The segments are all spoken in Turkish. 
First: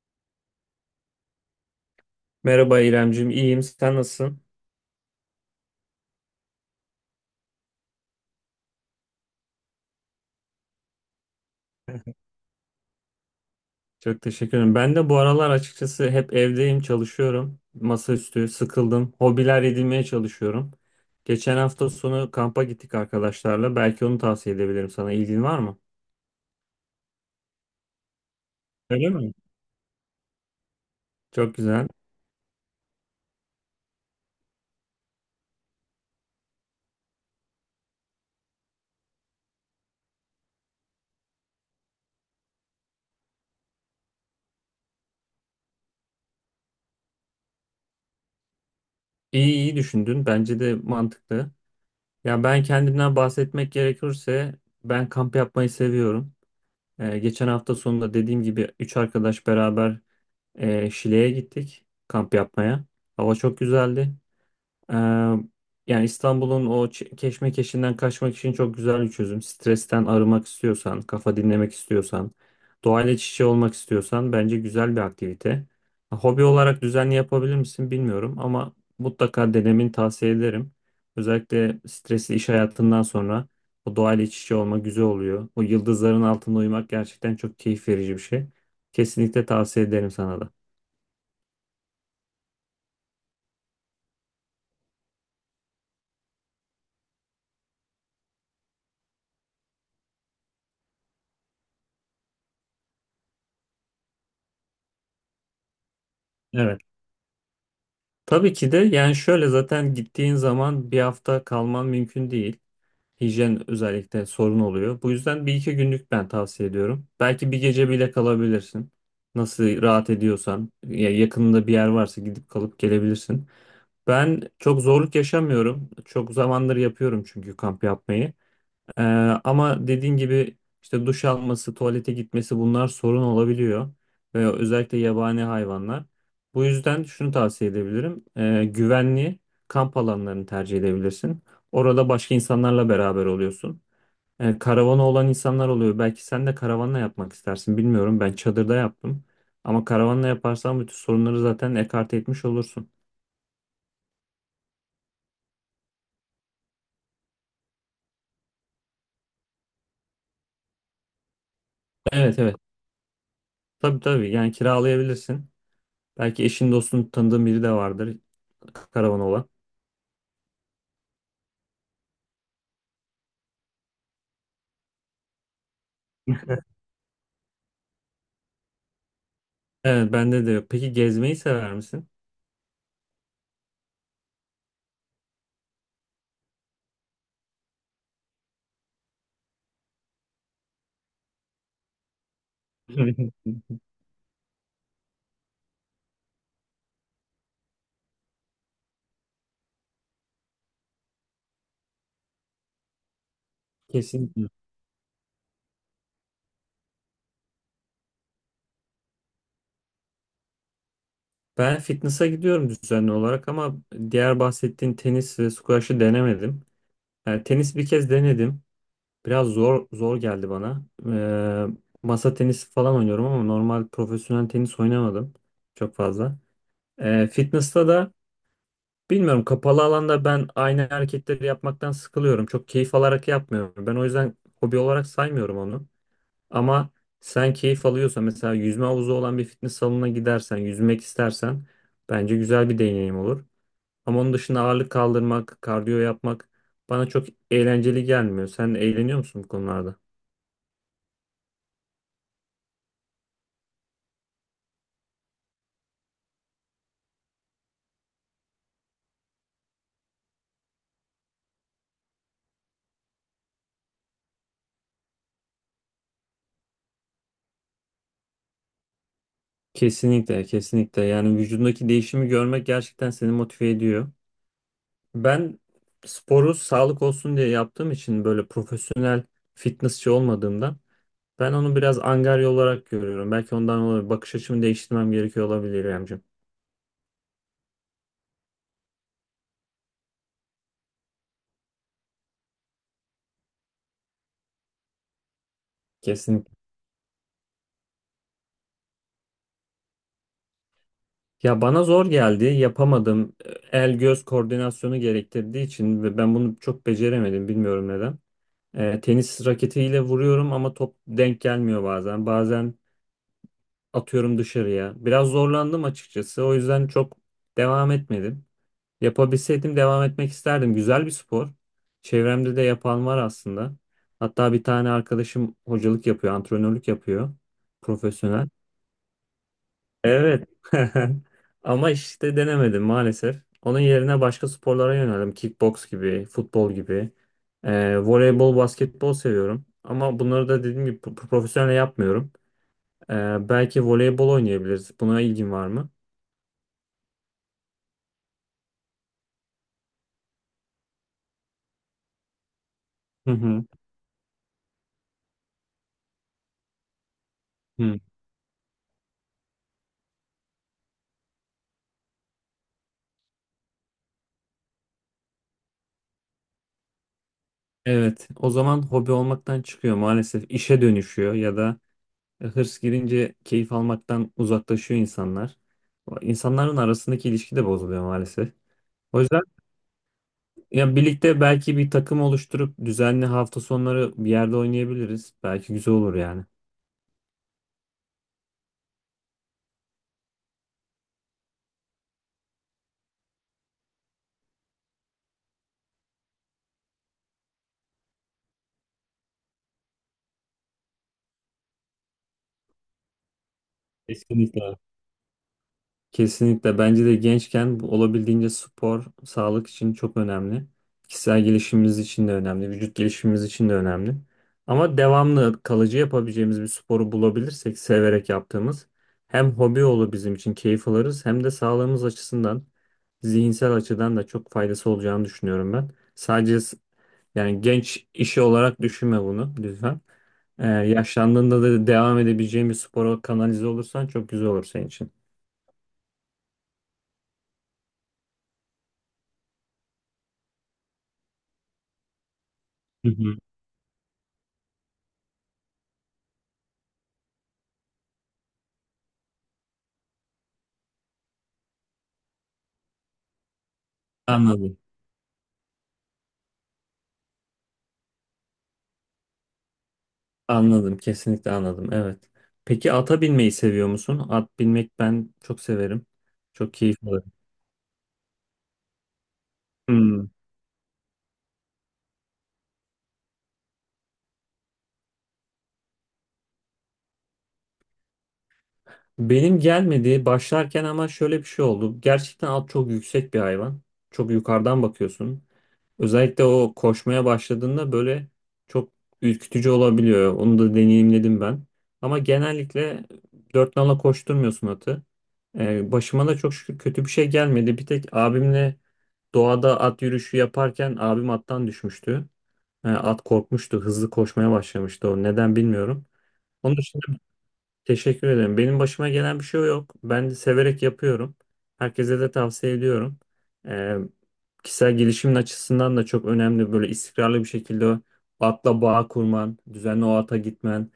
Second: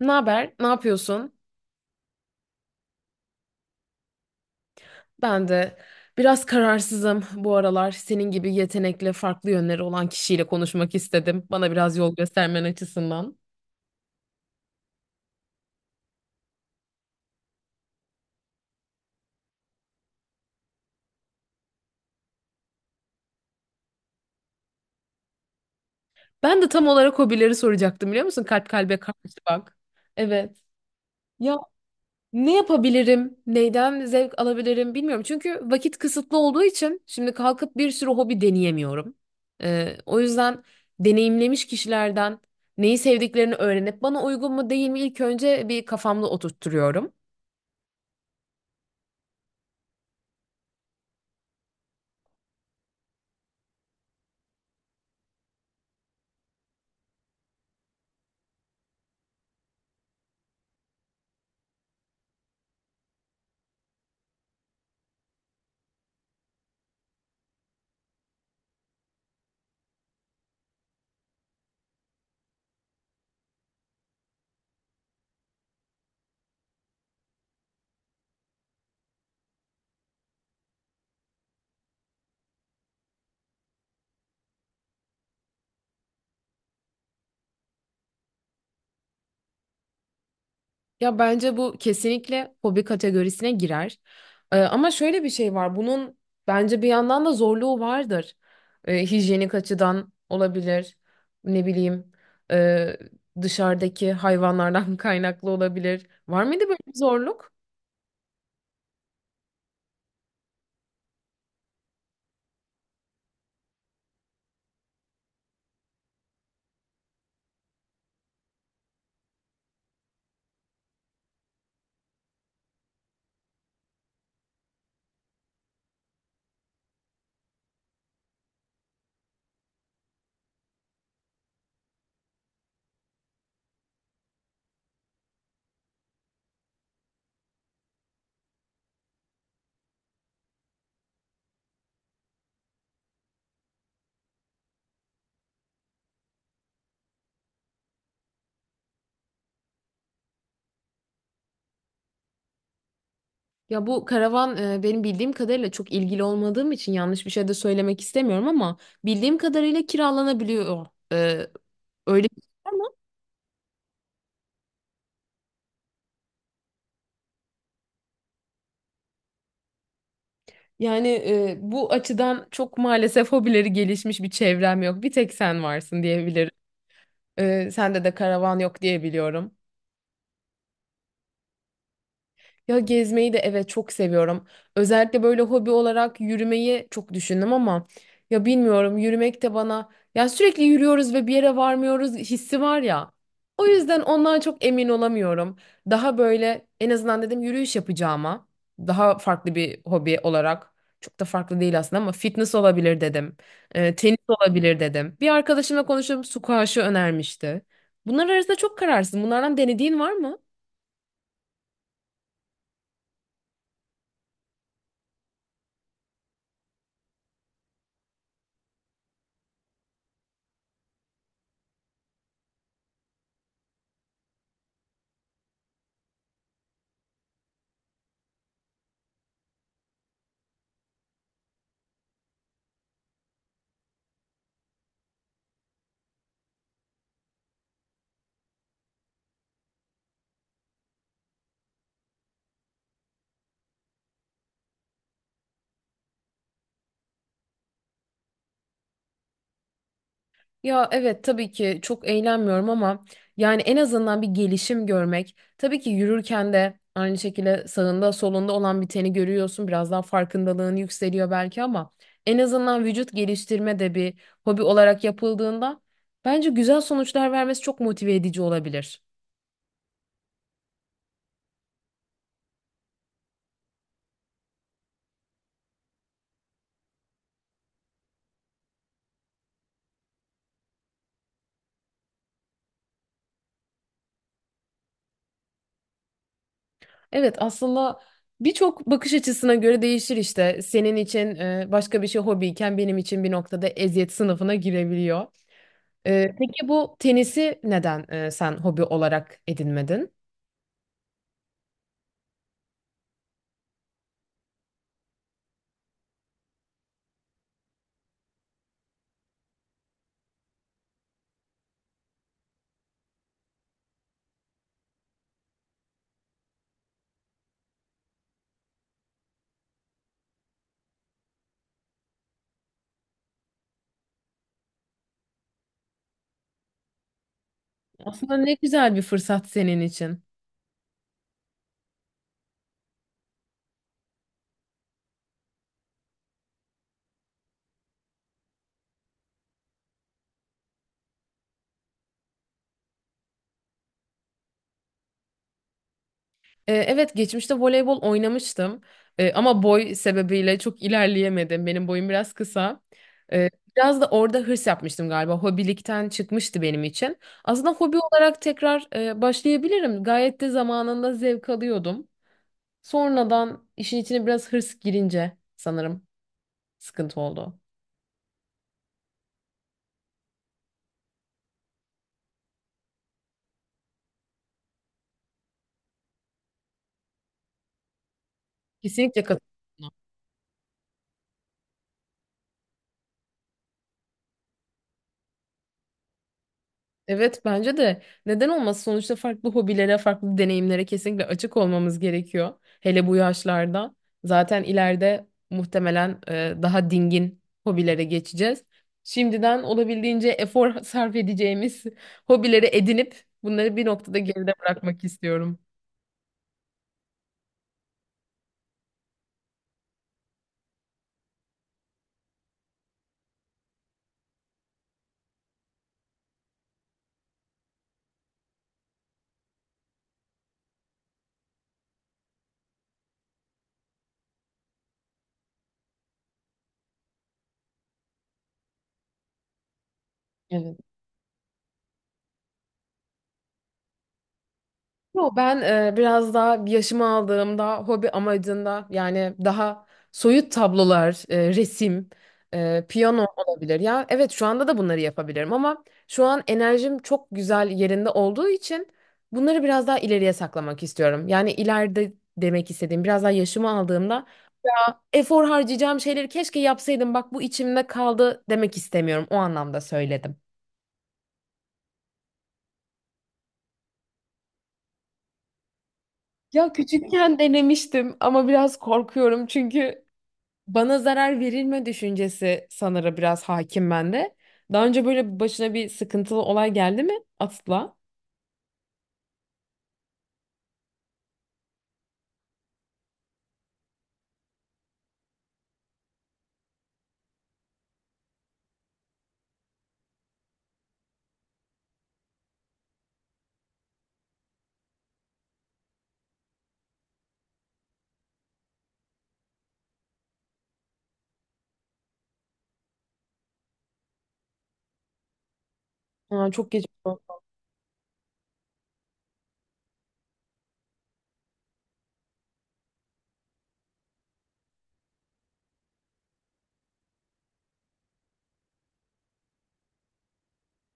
Ne haber? Ne yapıyorsun? Merhaba İremcim, iyiyim. Sen nasılsın? Ben de biraz kararsızım bu aralar. Senin gibi yetenekli, farklı yönleri olan kişiyle konuşmak istedim. Bana biraz yol göstermen açısından. Çok teşekkür ederim. Ben de bu aralar açıkçası hep evdeyim, çalışıyorum. Masaüstü, sıkıldım. Hobiler edinmeye çalışıyorum. Geçen hafta sonu kampa gittik arkadaşlarla. Belki onu tavsiye edebilirim sana. İlgin var mı? Ben de tam olarak hobileri soracaktım, biliyor musun? Kalp kalbe Öyle karşı mi? bak. Evet. Çok Ya, güzel. ne yapabilirim? Neyden zevk alabilirim bilmiyorum. Çünkü vakit kısıtlı olduğu için şimdi kalkıp bir sürü hobi deneyemiyorum. O yüzden deneyimlemiş kişilerden neyi sevdiklerini öğrenip bana uygun mu değil mi ilk önce bir kafamda oturtturuyorum. İyi iyi düşündün. Bence de mantıklı. Ya ben kendimden bahsetmek gerekirse ben kamp yapmayı seviyorum. Geçen hafta sonunda dediğim gibi üç arkadaş beraber Şile'ye gittik kamp yapmaya. Hava çok güzeldi. Ee, yani İstanbul'un o keşmekeşinden kaçmak için çok güzel bir çözüm. Stresten arınmak istiyorsan, kafa dinlemek istiyorsan, doğayla iç içe olmak istiyorsan bence güzel bir aktivite. Hobi olarak düzenli yapabilir misin bilmiyorum ama mutlaka denemeni tavsiye ederim. Özellikle stresli iş hayatından sonra o doğayla iç içe olma güzel oluyor. O yıldızların altında uyumak gerçekten çok keyif verici bir şey. Kesinlikle tavsiye ederim sana da. Ya, bence bu kesinlikle hobi kategorisine girer. Ama şöyle bir şey var. Bunun bence bir yandan da zorluğu vardır. Hijyenik açıdan olabilir. Ne bileyim, e, dışarıdaki hayvanlardan kaynaklı olabilir. Var mıydı böyle Evet. bir zorluk? Tabii ki de yani şöyle zaten gittiğin zaman bir hafta kalman mümkün değil. Hijyen özellikle sorun oluyor. Bu yüzden bir iki günlük ben tavsiye ediyorum. Belki bir gece bile kalabilirsin. Nasıl rahat ediyorsan ya yakınında bir yer varsa gidip kalıp gelebilirsin. Ben çok zorluk yaşamıyorum. Çok zamandır yapıyorum çünkü kamp yapmayı. Ee, ama dediğin gibi işte duş alması, tuvalete gitmesi bunlar sorun olabiliyor. Ve özellikle yabani hayvanlar. Bu yüzden şunu tavsiye edebilirim. Güvenli kamp alanlarını tercih edebilirsin. Orada başka insanlarla beraber oluyorsun. Karavana olan insanlar oluyor. Belki sen de karavanla yapmak istersin. Bilmiyorum. Ben çadırda yaptım. Ama karavanla yaparsan bütün sorunları zaten ekarte etmiş olursun. Ya bu karavan benim bildiğim kadarıyla çok ilgili olmadığım için yanlış bir şey de söylemek istemiyorum, ama bildiğim kadarıyla kiralanabiliyor. Ee, öyle Evet bir şey evet. var mı? Tabii tabii. Yani kiralayabilirsin. Belki eşin dostun tanıdığın biri de vardır karavan olan. Yani bu açıdan çok maalesef hobileri gelişmiş bir çevrem yok. Bir tek sen varsın diyebilirim. Sende de karavan yok diye biliyorum. Evet bende de yok. Peki gezmeyi sever misin? Ya gezmeyi de evet çok seviyorum. Özellikle böyle hobi olarak yürümeyi çok düşündüm ama ya bilmiyorum, yürümek de bana, ya sürekli yürüyoruz ve bir yere varmıyoruz hissi var ya. O yüzden ondan çok emin olamıyorum. Daha böyle en azından dedim yürüyüş yapacağıma daha farklı bir hobi olarak, çok da farklı değil aslında ama fitness olabilir dedim. Tenis Kesinlikle. olabilir dedim. Bir arkadaşımla konuşup squash'ı önermişti. Bunlar arasında çok kararsız. Bunlardan denediğin var mı? Ben fitness'a gidiyorum düzenli olarak ama diğer bahsettiğin tenis ve squash'ı denemedim. Yani tenis bir kez denedim. Biraz zor zor geldi bana. Masa tenisi falan oynuyorum ama normal profesyonel tenis oynamadım çok fazla. Fitness'ta da bilmiyorum kapalı alanda ben aynı hareketleri yapmaktan sıkılıyorum. Çok keyif alarak yapmıyorum. Ben o yüzden hobi olarak saymıyorum onu. Ama sen keyif alıyorsan mesela yüzme havuzu olan bir fitness salonuna gidersen, yüzmek istersen bence güzel bir deneyim olur. Ama onun dışında ağırlık kaldırmak, kardiyo yapmak bana çok eğlenceli gelmiyor. Sen eğleniyor musun bu konularda? Ya evet, tabii ki çok eğlenmiyorum ama yani en azından bir gelişim görmek. Tabii ki yürürken de aynı şekilde sağında solunda olan biteni görüyorsun. Biraz daha farkındalığın yükseliyor belki ama en azından vücut geliştirme de bir hobi olarak yapıldığında bence güzel sonuçlar vermesi çok motive edici olabilir. Kesinlikle, kesinlikle. Yani vücudundaki değişimi görmek gerçekten seni motive ediyor. Ben sporu sağlık olsun diye yaptığım için böyle profesyonel fitnessçi olmadığımdan ben onu biraz angarya olarak görüyorum. Belki ondan olabilir. Bakış açımı değiştirmem gerekiyor olabilir Emcim. Evet, aslında birçok bakış açısına göre değişir işte. Senin için başka bir şey hobiyken benim için bir noktada eziyet sınıfına girebiliyor. E, Kesinlikle. Peki bu tenisi neden sen hobi olarak edinmedin? Ya bana zor geldi, yapamadım. El göz koordinasyonu gerektirdiği için ve ben bunu çok beceremedim, bilmiyorum neden. Tenis raketiyle vuruyorum ama top denk gelmiyor bazen. Bazen atıyorum dışarıya. Biraz zorlandım açıkçası. O yüzden çok devam etmedim. Yapabilseydim devam etmek isterdim. Güzel bir spor. Çevremde de yapan var aslında. Hatta bir tane arkadaşım hocalık yapıyor, antrenörlük yapıyor, Aslında profesyonel. ne güzel bir fırsat senin için. Evet. Ama işte denemedim maalesef. Onun yerine başka sporlara yöneldim. Kickbox gibi, futbol gibi. Voleybol, basketbol seviyorum. Ama bunları da dediğim gibi profesyonel yapmıyorum. Belki voleybol oynayabiliriz. Buna ilgin var mı? Evet geçmişte voleybol oynamıştım, ama boy sebebiyle çok ilerleyemedim. Benim boyum biraz kısa. Hı E, hı. Biraz da orada hırs yapmıştım galiba. Hobilikten çıkmıştı benim için. Aslında hobi Hı. olarak tekrar başlayabilirim. Gayet de zamanında zevk alıyordum. Sonradan işin içine biraz hırs girince sanırım sıkıntı oldu. Evet, o zaman hobi olmaktan çıkıyor maalesef. İşe dönüşüyor ya da hırs girince keyif almaktan uzaklaşıyor insanlar. İnsanların arasındaki ilişki de bozuluyor maalesef. O Kesinlikle yüzden katılıyorum. Ya birlikte belki bir takım oluşturup düzenli hafta sonları bir yerde oynayabiliriz. Belki güzel olur yani. Evet, bence de neden olmaz, sonuçta farklı hobilere, farklı deneyimlere kesinlikle açık olmamız gerekiyor. Hele bu yaşlarda zaten ileride muhtemelen daha dingin hobilere geçeceğiz. Şimdiden olabildiğince efor sarf edeceğimiz hobileri edinip bunları bir noktada geride Kesinlikle. bırakmak istiyorum. Kesinlikle bence de gençken bu olabildiğince spor sağlık için çok önemli. Kişisel gelişimimiz için de önemli, vücut gelişimimiz için de önemli. Ama devamlı kalıcı yapabileceğimiz bir sporu bulabilirsek severek yaptığımız hem hobi olur bizim için keyif alırız hem de sağlığımız açısından zihinsel açıdan da çok faydası olacağını düşünüyorum ben. Yani genç işi olarak düşünme bunu lütfen. Evet. Yaşlandığında da devam edebileceğin bir spora kanalize olursan çok güzel olur senin için. Yo, ben biraz daha yaşımı aldığımda hobi amacında, yani daha soyut tablolar, resim, Hı. piyano Hı. olabilir. Ya evet, şu anda da bunları yapabilirim ama şu an enerjim çok güzel yerinde olduğu için bunları biraz daha ileriye saklamak istiyorum. Yani ileride demek istediğim, biraz daha yaşımı aldığımda Anladım. efor harcayacağım şeyleri keşke yapsaydım, bak bu içimde kaldı demek istemiyorum. O anlamda söyledim. Anladım. Kesinlikle anladım. Evet. Peki ata binmeyi seviyor musun? At binmek ben çok severim. Ya Çok keyif alırım. küçükken denemiştim ama biraz korkuyorum, çünkü Hmm. bana zarar verilme düşüncesi sanırım biraz hakim bende. Daha önce böyle başına bir sıkıntılı olay geldi mi atla? Benim gelmedi başlarken ama şöyle bir şey oldu. Gerçekten at çok yüksek bir hayvan. Çok yukarıdan bakıyorsun. Özellikle o koşmaya başladığında böyle çok ürkütücü olabiliyor. Onu da deneyimledim ben. Ama genellikle dört nala koşturmuyorsun atı. Başıma da çok şükür kötü bir şey gelmedi. Bir tek abimle doğada at yürüyüşü yaparken abim attan düşmüştü. At korkmuştu, hızlı koşmaya başlamıştı o. Neden bilmiyorum. Aa, çok Onun geç. Teşekkür ederim. Benim başıma gelen bir şey yok. Ben de severek yapıyorum. Herkese de tavsiye ediyorum. Ee, kişisel gelişimin açısından da çok önemli. Böyle istikrarlı bir şekilde o atla bağ kurman, düzenli o ata gitmen.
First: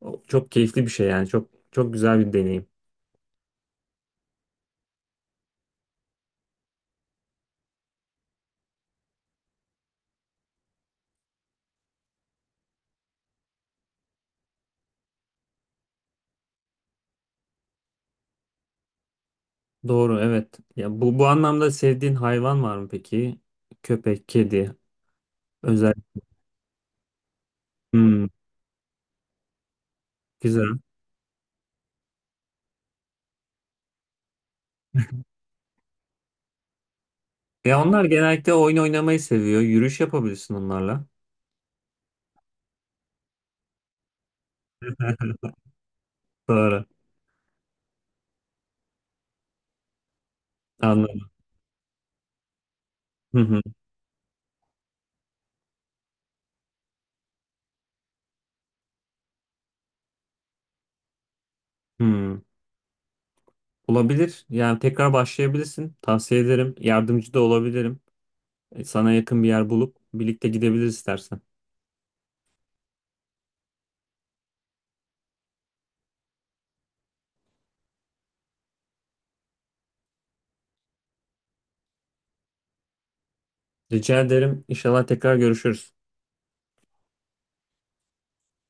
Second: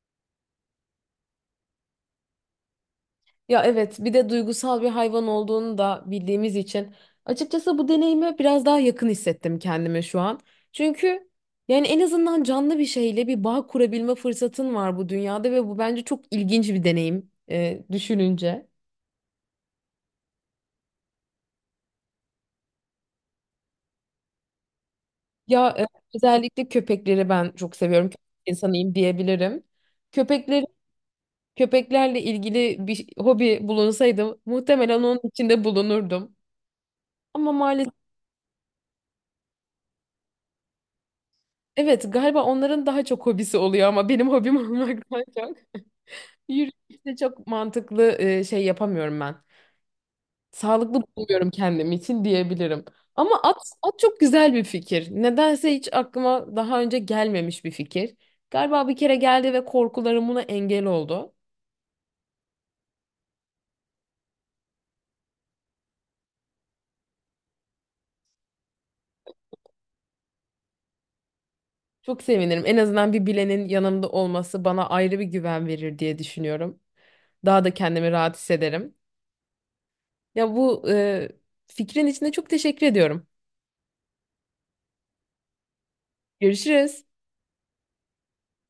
O çok keyifli bir şey yani. Çok çok güzel bir deneyim. Ya evet, bir de duygusal bir hayvan olduğunu da bildiğimiz için açıkçası bu deneyime biraz daha yakın hissettim kendimi şu an. Çünkü yani en azından canlı bir şeyle bir bağ kurabilme fırsatın var bu dünyada ve bu bence çok ilginç bir deneyim düşününce. Doğru, evet. Ya bu anlamda sevdiğin hayvan var mı peki? Köpek, kedi, Ya özel. özellikle köpekleri ben çok seviyorum. Köpek Hmm, insanıyım diyebilirim. Köpekleri güzel. köpeklerle ilgili bir hobi bulunsaydı muhtemelen onun içinde bulunurdum. Ama Ya maalesef. onlar genellikle oyun oynamayı seviyor. Yürüyüş yapabilirsin onlarla. Evet, galiba onların daha çok hobisi oluyor ama benim hobim olmaktan çok Doğru. yürüyüşte çok mantıklı şey yapamıyorum ben. Sağlıklı Anladım. bulmuyorum kendim için diyebilirim. Hı Ama at, hı. at çok güzel bir fikir. Nedense hiç aklıma daha önce gelmemiş bir fikir. Galiba bir kere geldi ve korkularım buna engel oldu. Hmm. Olabilir. Yani tekrar başlayabilirsin. Tavsiye ederim. Yardımcı da olabilirim. Sana yakın bir yer bulup birlikte gidebiliriz istersen. Çok sevinirim. En azından bir bilenin yanımda olması bana ayrı bir güven verir diye düşünüyorum. Daha da kendimi rahat hissederim. Ya bu fikrin içinde çok teşekkür ediyorum. Rica ederim. İnşallah tekrar görüşürüz. Görüşürüz.